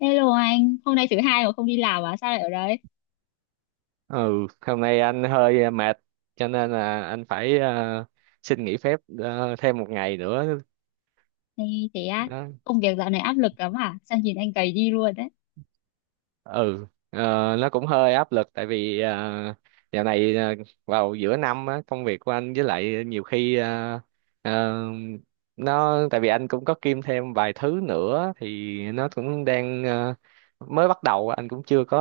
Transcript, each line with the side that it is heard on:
left: Hello anh, hôm nay thứ hai mà không đi làm à? Sao lại ở đấy?
right: Ừ, hôm nay anh hơi mệt, cho nên là anh phải xin nghỉ phép, thêm một ngày nữa.
left: Thế, thế á,
right: Đó.
left: công việc dạo này áp lực lắm à? Sao nhìn anh gầy đi luôn đấy.
right: Ừ, nó cũng hơi áp lực, tại vì dạo này vào giữa năm á, công việc của anh với lại nhiều khi ờ, nó tại vì anh cũng có kiêm thêm vài thứ nữa thì nó cũng đang mới bắt đầu. Anh cũng chưa có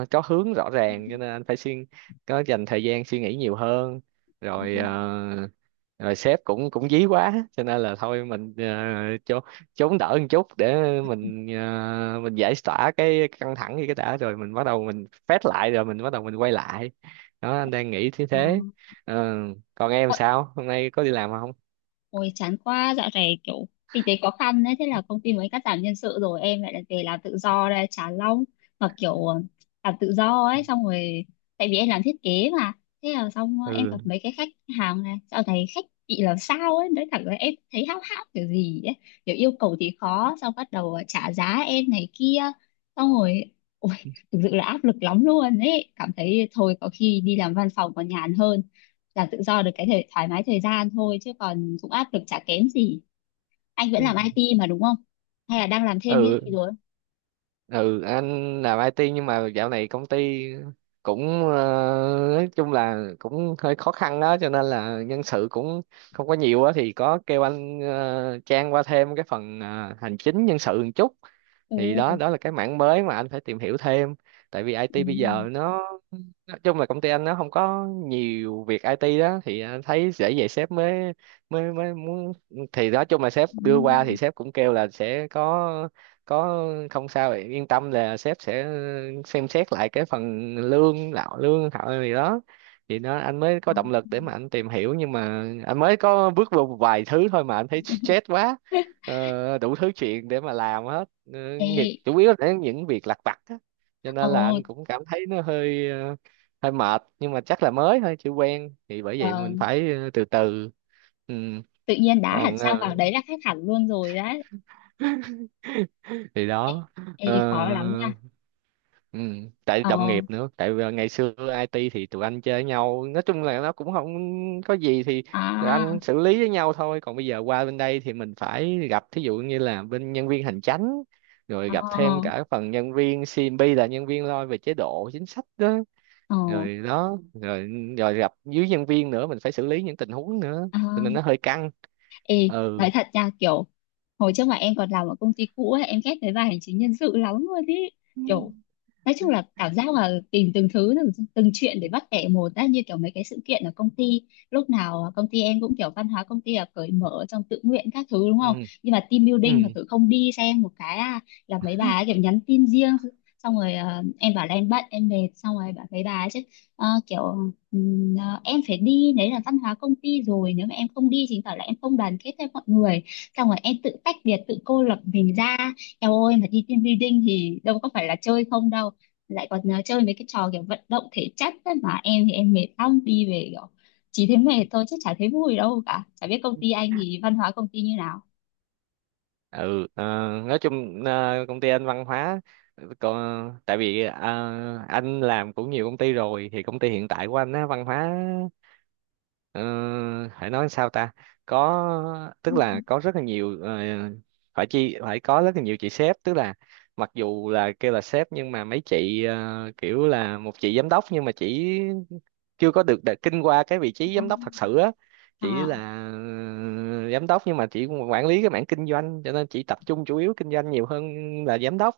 right: có hướng rõ ràng, cho nên anh phải suy có dành thời gian suy nghĩ nhiều hơn.
left: Ờ,
right: Rồi ờ, rồi sếp cũng cũng dí quá, cho nên là thôi mình cho chống đỡ một chút để mình giải tỏa cái căng thẳng gì cái đã, rồi mình bắt đầu mình phét lại, rồi mình bắt đầu mình quay lại. Đó anh đang nghĩ thế thế. Ờ, còn em
left: ờ.
right: sao hôm nay có đi làm không?
left: Ôi chán quá, dạo này kiểu kinh tế khó khăn đấy, thế là công ty mới cắt giảm nhân sự rồi em lại lại về làm tự do đây, chán lắm. Mà kiểu làm tự do ấy, xong rồi tại vì em làm thiết kế mà, thế là xong em gặp
right: Ừ,
left: mấy cái khách hàng này, dạo này khách bị làm sao ấy, nói thẳng là em thấy háo hao kiểu gì ấy, kiểu yêu cầu thì khó, xong bắt đầu trả giá em này kia, xong rồi ôi thực sự là áp lực lắm luôn ấy, cảm thấy thôi có khi đi làm văn phòng còn nhàn hơn làm tự do được cái thời, thoải mái thời gian thôi chứ còn cũng áp lực chả kém gì. Anh vẫn làm IT mà đúng không, hay là đang làm thêm cái gì
right: ừ,
left: rồi?
right: ừ, anh làm IT nhưng mà dạo này công ty cũng nói chung là cũng hơi khó khăn đó, cho nên là nhân sự cũng không có nhiều á, thì có kêu anh Trang qua thêm cái phần hành chính nhân sự một chút, thì đó
left: Ừ,
right: đó là cái mảng mới mà anh phải tìm hiểu thêm. Tại vì
left: ừ,
right: IT bây giờ nó nói chung là công ty anh nó không có nhiều việc IT đó, thì anh thấy dễ vậy sếp mới mới mới muốn. Thì nói chung là sếp
left: ừ.
right: đưa qua thì sếp cũng kêu là sẽ có, không sao vậy, yên tâm là sếp sẽ xem xét lại cái phần lương lạo lương họ gì đó. Thì nó anh mới
left: À.
right: có động lực để mà anh tìm hiểu, nhưng mà anh mới có bước vào một vài thứ thôi mà anh thấy stress quá. Đủ thứ chuyện để mà làm hết. Ờ,
left: Ê,
right: Chủ yếu là những việc lặt vặt á, cho
left: ồ,
right: nên là anh cũng cảm thấy nó hơi mệt, nhưng mà chắc là mới thôi chưa quen, thì bởi vậy
left: ờ,
right: mình phải từ từ. Ừ.
left: tự nhiên đá hẳn
right: Còn
left: sang vào đấy là khác hẳn luôn rồi đấy.
right: thì
left: Ê,
right: đó.
left: ê,
right: Ờ.
left: khó lắm nha.
right: Ừ, tại
left: Ờ,
right: đồng nghiệp nữa, tại vì ngày xưa IT thì tụi anh chơi với nhau, nói chung là nó cũng không có gì, thì tụi anh
left: à,
right: xử lý với nhau thôi. Còn bây giờ qua bên đây thì mình phải gặp thí dụ như là bên nhân viên hành chánh, rồi
left: ờ,
right: gặp thêm cả phần nhân viên CMB là nhân viên lo về chế độ chính sách đó,
left: ờ,
right: rồi đó, rồi rồi gặp dưới nhân viên nữa, mình phải xử lý những tình huống nữa,
left: à.
right: cho nên nó hơi căng.
left: Ê,
right: Ừ,
left: nói thật nha, kiểu hồi trước mà em còn làm ở công ty cũ ấy, em ghét cái bài hành chính nhân sự lắm luôn ý. Kiểu, nói chung là cảm giác là tìm từng thứ, từng chuyện để bắt bẻ một á, như kiểu mấy cái sự kiện ở công ty. Lúc nào công ty em cũng kiểu văn hóa công ty là cởi mở trong tự nguyện các thứ đúng
right: ừ,
left: không? Nhưng mà team
right: ừ,
left: building mà thử không đi xem một cái, là mấy bà ấy kiểu nhắn tin riêng. Xong rồi em bảo là em bận, em mệt, xong rồi bảo mấy bà ấy chứ kiểu à, em phải đi đấy là văn hóa công ty rồi, nếu mà em không đi chứng tỏ là em không đoàn kết với mọi người, xong rồi em tự tách biệt tự cô lập mình ra. Em ơi, mà đi team building thì đâu có phải là chơi không đâu, lại còn à, chơi mấy cái trò kiểu vận động thể chất ấy, mà em thì em mệt lắm đi về kiểu chỉ thấy mệt thôi chứ chả thấy vui đâu cả. Chả biết công ty anh thì văn hóa công ty như nào?
right: ừ. Ờ, nói chung công ty anh văn hóa còn tại vì anh làm cũng nhiều công ty rồi, thì công ty hiện tại của anh á văn hóa ờ, phải nói sao ta, có
left: Ừ,
right: tức là có rất là nhiều phải chi phải có rất là nhiều chị sếp. Tức là mặc dù là kêu là sếp, nhưng mà mấy chị kiểu là một chị giám đốc nhưng mà chỉ chưa có được kinh qua cái vị trí
left: à,
right: giám đốc thật sự á, chỉ là giám đốc nhưng mà chỉ quản lý cái mảng kinh doanh, cho nên chỉ tập trung chủ yếu kinh doanh nhiều hơn là giám đốc.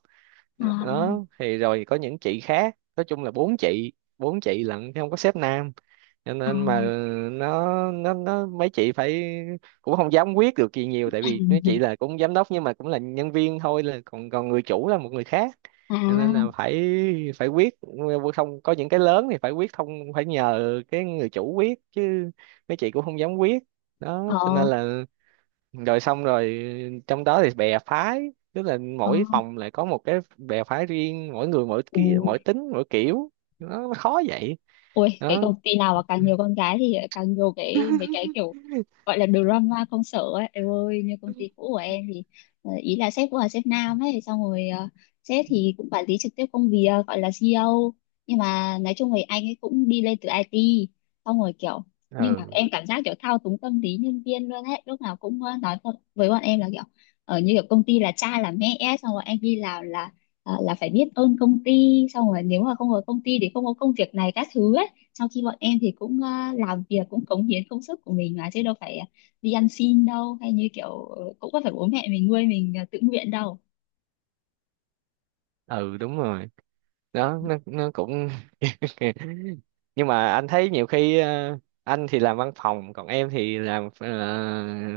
left: à,
right: Đó thì rồi có những chị khác, nói chung là bốn chị, bốn chị lận chứ không có sếp nam. Cho
left: à. À,
right: nên mà nó mấy chị phải cũng không dám quyết được gì nhiều, tại vì mấy chị là cũng giám đốc nhưng mà cũng là nhân viên thôi, là còn còn người chủ là một người khác, cho nên là
left: à,
right: phải phải quyết, không có, những cái lớn thì phải quyết không, phải nhờ cái người chủ quyết chứ mấy chị cũng không dám quyết. Đó cho nên
left: ờ,
right: là rồi xong rồi trong đó thì bè phái, tức là
left: ờ,
right: mỗi phòng lại có một cái bè phái riêng, mỗi người
left: ừ.
right: mỗi tính mỗi kiểu, nó khó vậy
left: Ôi, cái
right: đó.
left: công ty nào mà càng nhiều con gái thì càng nhiều cái mấy cái kiểu gọi là drama công sở ấy. Em ơi, như công ty cũ của em thì ý là sếp cũng là sếp nam ấy, xong rồi sếp thì cũng quản lý trực tiếp công việc gọi là CEO. Nhưng mà nói chung thì anh ấy cũng đi lên từ IT, xong rồi kiểu nhưng mà em
right: Ừ,
left: cảm giác kiểu thao túng tâm lý nhân viên luôn ấy, lúc nào cũng nói con- với bọn em là kiểu ở như kiểu công ty là cha là mẹ ấy, xong rồi anh đi làm là à, là phải biết ơn công ty, xong rồi nếu mà không có công ty thì không có công việc này các thứ ấy. Sau khi bọn em thì cũng làm việc cũng cống hiến công sức của mình mà chứ đâu phải đi ăn xin đâu, hay như kiểu cũng có phải bố mẹ mình nuôi mình tự nguyện đâu.
right: ừ, đúng rồi. Đó nó cũng nhưng mà anh thấy nhiều khi anh thì làm văn phòng, còn em thì làm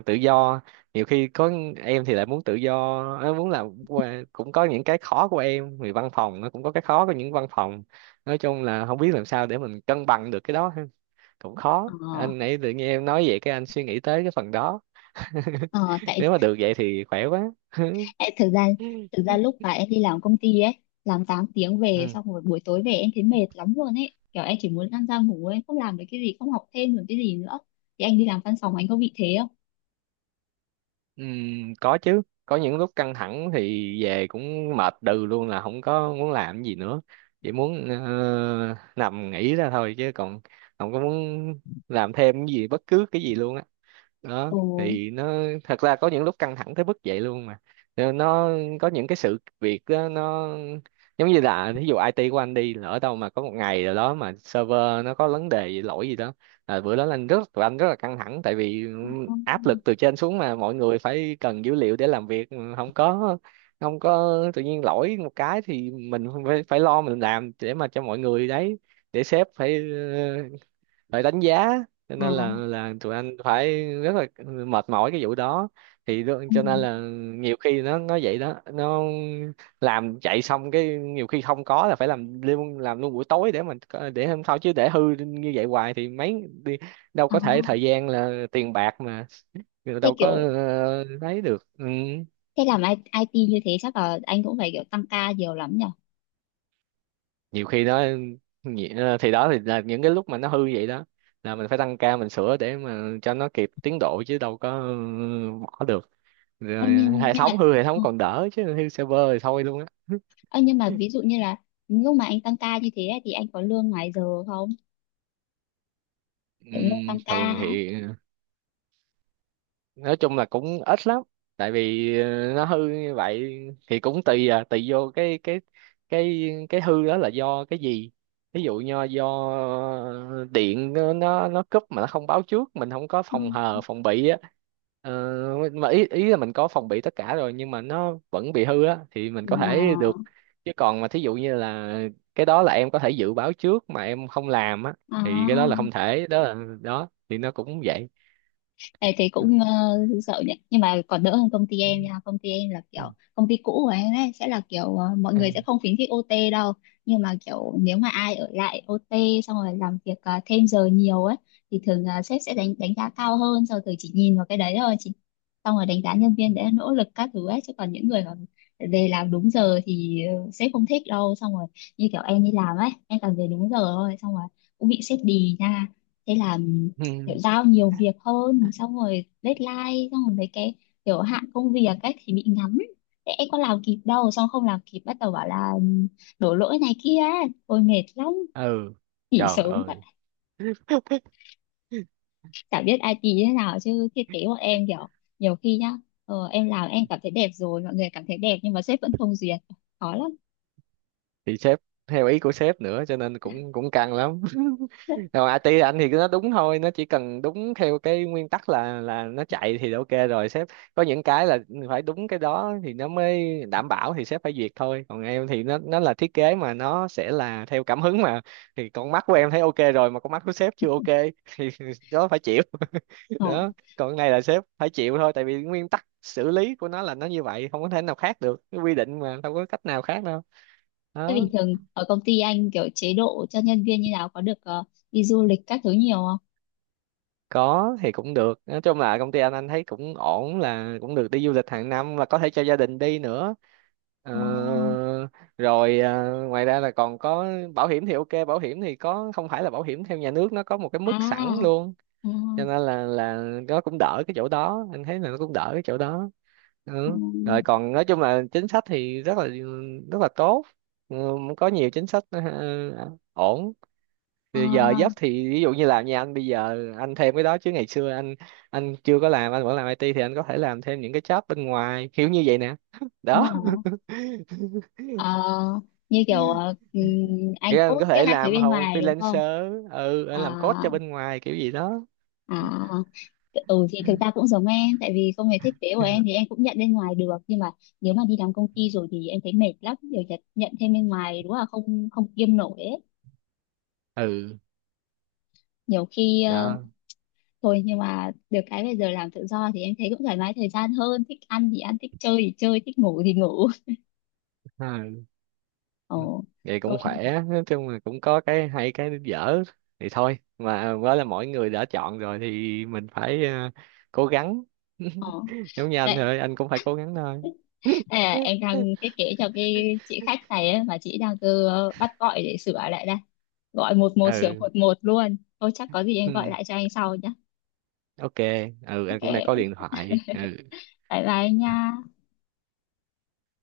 right: tự do. Nhiều khi có em thì lại muốn tự do, muốn làm cũng có những cái khó của em, vì văn phòng nó cũng có cái khó của những văn phòng. Nói chung là không biết làm sao để mình cân bằng được cái đó ha. Cũng
left: ờ,
right: khó, anh nãy tự nhiên em nói vậy cái anh suy nghĩ tới cái phần đó.
left: ờ, tại
right: Nếu mà được vậy thì khỏe quá.
left: tại thực ra lúc mà em đi làm công ty ấy, làm 8 tiếng về
right: Ừ.
left: xong rồi buổi tối về em thấy mệt lắm luôn ấy, kiểu em chỉ muốn lăn ra ngủ, em không làm được cái gì, không học thêm được cái gì nữa. Thì anh đi làm văn phòng anh có bị thế không?
right: Có chứ, có những lúc căng thẳng thì về cũng mệt đừ luôn là không có muốn làm gì nữa, chỉ muốn nằm nghỉ ra thôi, chứ còn không có muốn làm thêm cái gì bất cứ cái gì luôn á. Đó
left: Ồ,
right: thì nó thật ra có những lúc căng thẳng tới mức vậy luôn mà. Rồi nó có những cái sự việc đó, nó giống như là ví dụ IT của anh đi, lỡ đâu mà có một ngày rồi đó mà server nó có vấn đề gì, lỗi gì đó là bữa đó là anh rất tụi anh rất là căng thẳng, tại vì áp lực từ trên xuống mà mọi người phải cần dữ liệu để làm việc. Ừ, không có tự nhiên lỗi một cái thì mình phải phải lo mình làm để mà cho mọi người đấy, để sếp phải phải đánh giá, cho nên là
left: à,
right: là tụi anh phải rất là mệt mỏi cái vụ đó. Thì
left: ừ.
right: cho nên là nhiều khi nó vậy đó, nó làm chạy xong cái nhiều khi không có là phải làm luôn buổi tối để mình để hôm sau, chứ để hư như vậy hoài thì mấy đi đâu
left: À,
right: có thể, thời gian là tiền bạc mà.
left: thế
right: Đâu có
left: kiểu
right: lấy được. Ừ.
left: thế làm ai ai ti như thế chắc là anh cũng phải kiểu tăng ca nhiều lắm nhỉ.
right: Nhiều khi nó thì đó thì là những cái lúc mà nó hư vậy đó, là mình phải tăng ca mình sửa để mà cho nó kịp tiến độ, chứ đâu có bỏ được.
left: Ê,
right: Rồi
left: nhưng
right: hệ
left: nhưng mà
right: thống hư hệ thống
left: ừ.
right: còn đỡ, chứ hư server thì thôi luôn á.
left: Ê, nhưng mà ví dụ như là lúc mà anh tăng ca như thế ấy, thì anh có lương ngoài giờ không? Kiểu lương tăng ca
right: Thường
left: á.
right: thì nói chung là cũng ít lắm, tại vì nó hư như vậy thì cũng tùy vô cái hư đó là do cái gì. Ví dụ như do ờ, điện nó cúp mà nó không báo trước, mình không có
left: Ừ.
right: phòng hờ phòng bị á. ờ, mà ý ý là mình có phòng bị tất cả rồi nhưng mà nó vẫn bị hư á thì mình
left: Ờ.
right: có thể được. Chứ còn mà thí dụ như là cái đó là em có thể dự báo trước mà em không làm á,
left: À.
right: thì cái đó là không thể. Đó là đó thì nó cũng vậy.
left: Ê, thì cũng sợ nhỉ, nhưng mà còn đỡ hơn công ty em nha. Công ty em là kiểu công ty cũ của em ấy sẽ là kiểu mọi
right: Ừ.
left: người sẽ không khuyến khích OT đâu, nhưng mà kiểu nếu mà ai ở lại OT xong rồi làm việc thêm giờ nhiều ấy thì thường là sếp sẽ đánh đánh giá cao hơn, sau rồi chỉ nhìn vào cái đấy thôi chị, xong rồi đánh giá nhân viên để nỗ lực các thứ ấy, chứ còn những người mà về làm đúng giờ thì sếp không thích đâu. Xong rồi như kiểu em đi làm ấy em toàn về đúng giờ thôi, xong rồi cũng bị sếp đì nha, thế là kiểu giao nhiều việc hơn, xong rồi deadline, xong rồi mấy cái kiểu hạn công việc cách thì bị ngắn. Thế em có làm kịp đâu, xong không làm kịp bắt đầu bảo là ừ, đổ lỗi này kia, tôi mệt lắm,
right: Ừ,
left: nghỉ
right: trời
left: sớm vậy.
right: ơi,
left: Chả biết ai như thế nào chứ thiết kế bọn em kiểu nhiều khi nhá, em làm em cảm thấy đẹp rồi, mọi người cảm thấy đẹp nhưng mà sếp vẫn không duyệt, khó lắm.
right: thì sếp theo ý của sếp nữa, cho nên cũng cũng căng lắm. Còn IT anh thì nó đúng thôi, nó chỉ cần đúng theo cái nguyên tắc, là nó chạy thì ok rồi sếp. Có những cái là phải đúng cái đó thì nó mới đảm bảo, thì sếp phải duyệt thôi. Còn em thì nó là thiết kế mà, nó sẽ là theo cảm hứng mà, thì con mắt của em thấy ok rồi mà con mắt của sếp chưa ok. Thì đó phải chịu.
left: Ờ.
right: Đó, còn cái này là sếp phải chịu thôi, tại vì nguyên tắc xử lý của nó là nó như vậy, không có thể nào khác được, cái quy định mà đâu có cách nào khác đâu.
left: Thế bình
right: Đó.
left: thường ở công ty anh kiểu chế độ cho nhân viên như nào, có được đi du lịch các thứ nhiều không?
right: Có thì cũng được, nói chung là công ty anh thấy cũng ổn, là cũng được đi du lịch hàng năm và có thể cho gia đình đi nữa. Ờ,
left: Ờ.
right: Rồi ngoài ra là còn có bảo hiểm thì ok, bảo hiểm thì có, không phải là bảo hiểm theo nhà nước, nó có một cái
left: À,
right: mức sẵn luôn,
left: à,
right: cho nên là nó cũng đỡ cái chỗ đó, anh thấy là nó cũng đỡ cái chỗ đó.
left: ừ.
right: Ừ. Rồi còn nói chung là chính sách thì rất là tốt. ừ, có nhiều chính sách ổn.
left: Ờ,
right: Thì giờ giấc thì ví dụ như làm nhà anh bây giờ anh thêm cái đó, chứ ngày xưa anh chưa có làm, anh vẫn làm IT thì anh có thể làm thêm những cái job bên ngoài kiểu như vậy nè. Đó.
left: đúng rồi. Ờ, Như kiểu anh
right: Nghĩa là anh
left: cốt
right: có
left: các
right: thể
left: anh thấy
right: làm
left: bên
right: hầu
left: ngoài đúng không?
right: freelancer, anh
left: À,
right: làm code cho bên ngoài kiểu gì đó.
left: à, ừ thì thực ra cũng giống em, tại vì công việc thiết kế của em thì em cũng nhận bên ngoài được, nhưng mà nếu mà đi làm công ty rồi thì em thấy mệt lắm, đều nhận thêm bên ngoài đúng là không, không kiêm nổi ấy.
right: Ừ,
left: Nhiều khi
right: đó,
left: thôi, nhưng mà được cái bây giờ làm tự do thì em thấy cũng thoải mái thời gian hơn, thích ăn thì ăn, thích chơi thì chơi, thích ngủ thì ngủ.
right: ừ.
left: Ồ,
right: Vậy cũng
left: thôi.
right: khỏe, nói chung là cũng có cái hay cái dở, thì thôi mà đó là mỗi người đã chọn rồi thì mình phải cố gắng.
left: Ồ.
right: Giống như anh
left: Đấy.
right: thôi, anh cũng phải cố gắng thôi.
left: À, em đang thiết kế cho cái chị khách này ấy, mà chị đang cứ bắt gọi để sửa lại đây, gọi một một sửa
right: Ừ.
left: một một luôn thôi, chắc có gì em gọi
right: Ừm,
left: lại cho anh sau nhé.
right: ok. Ừ, anh cũng đang có
left: OK,
right: điện thoại. Ừ
left: bye bye anh nha.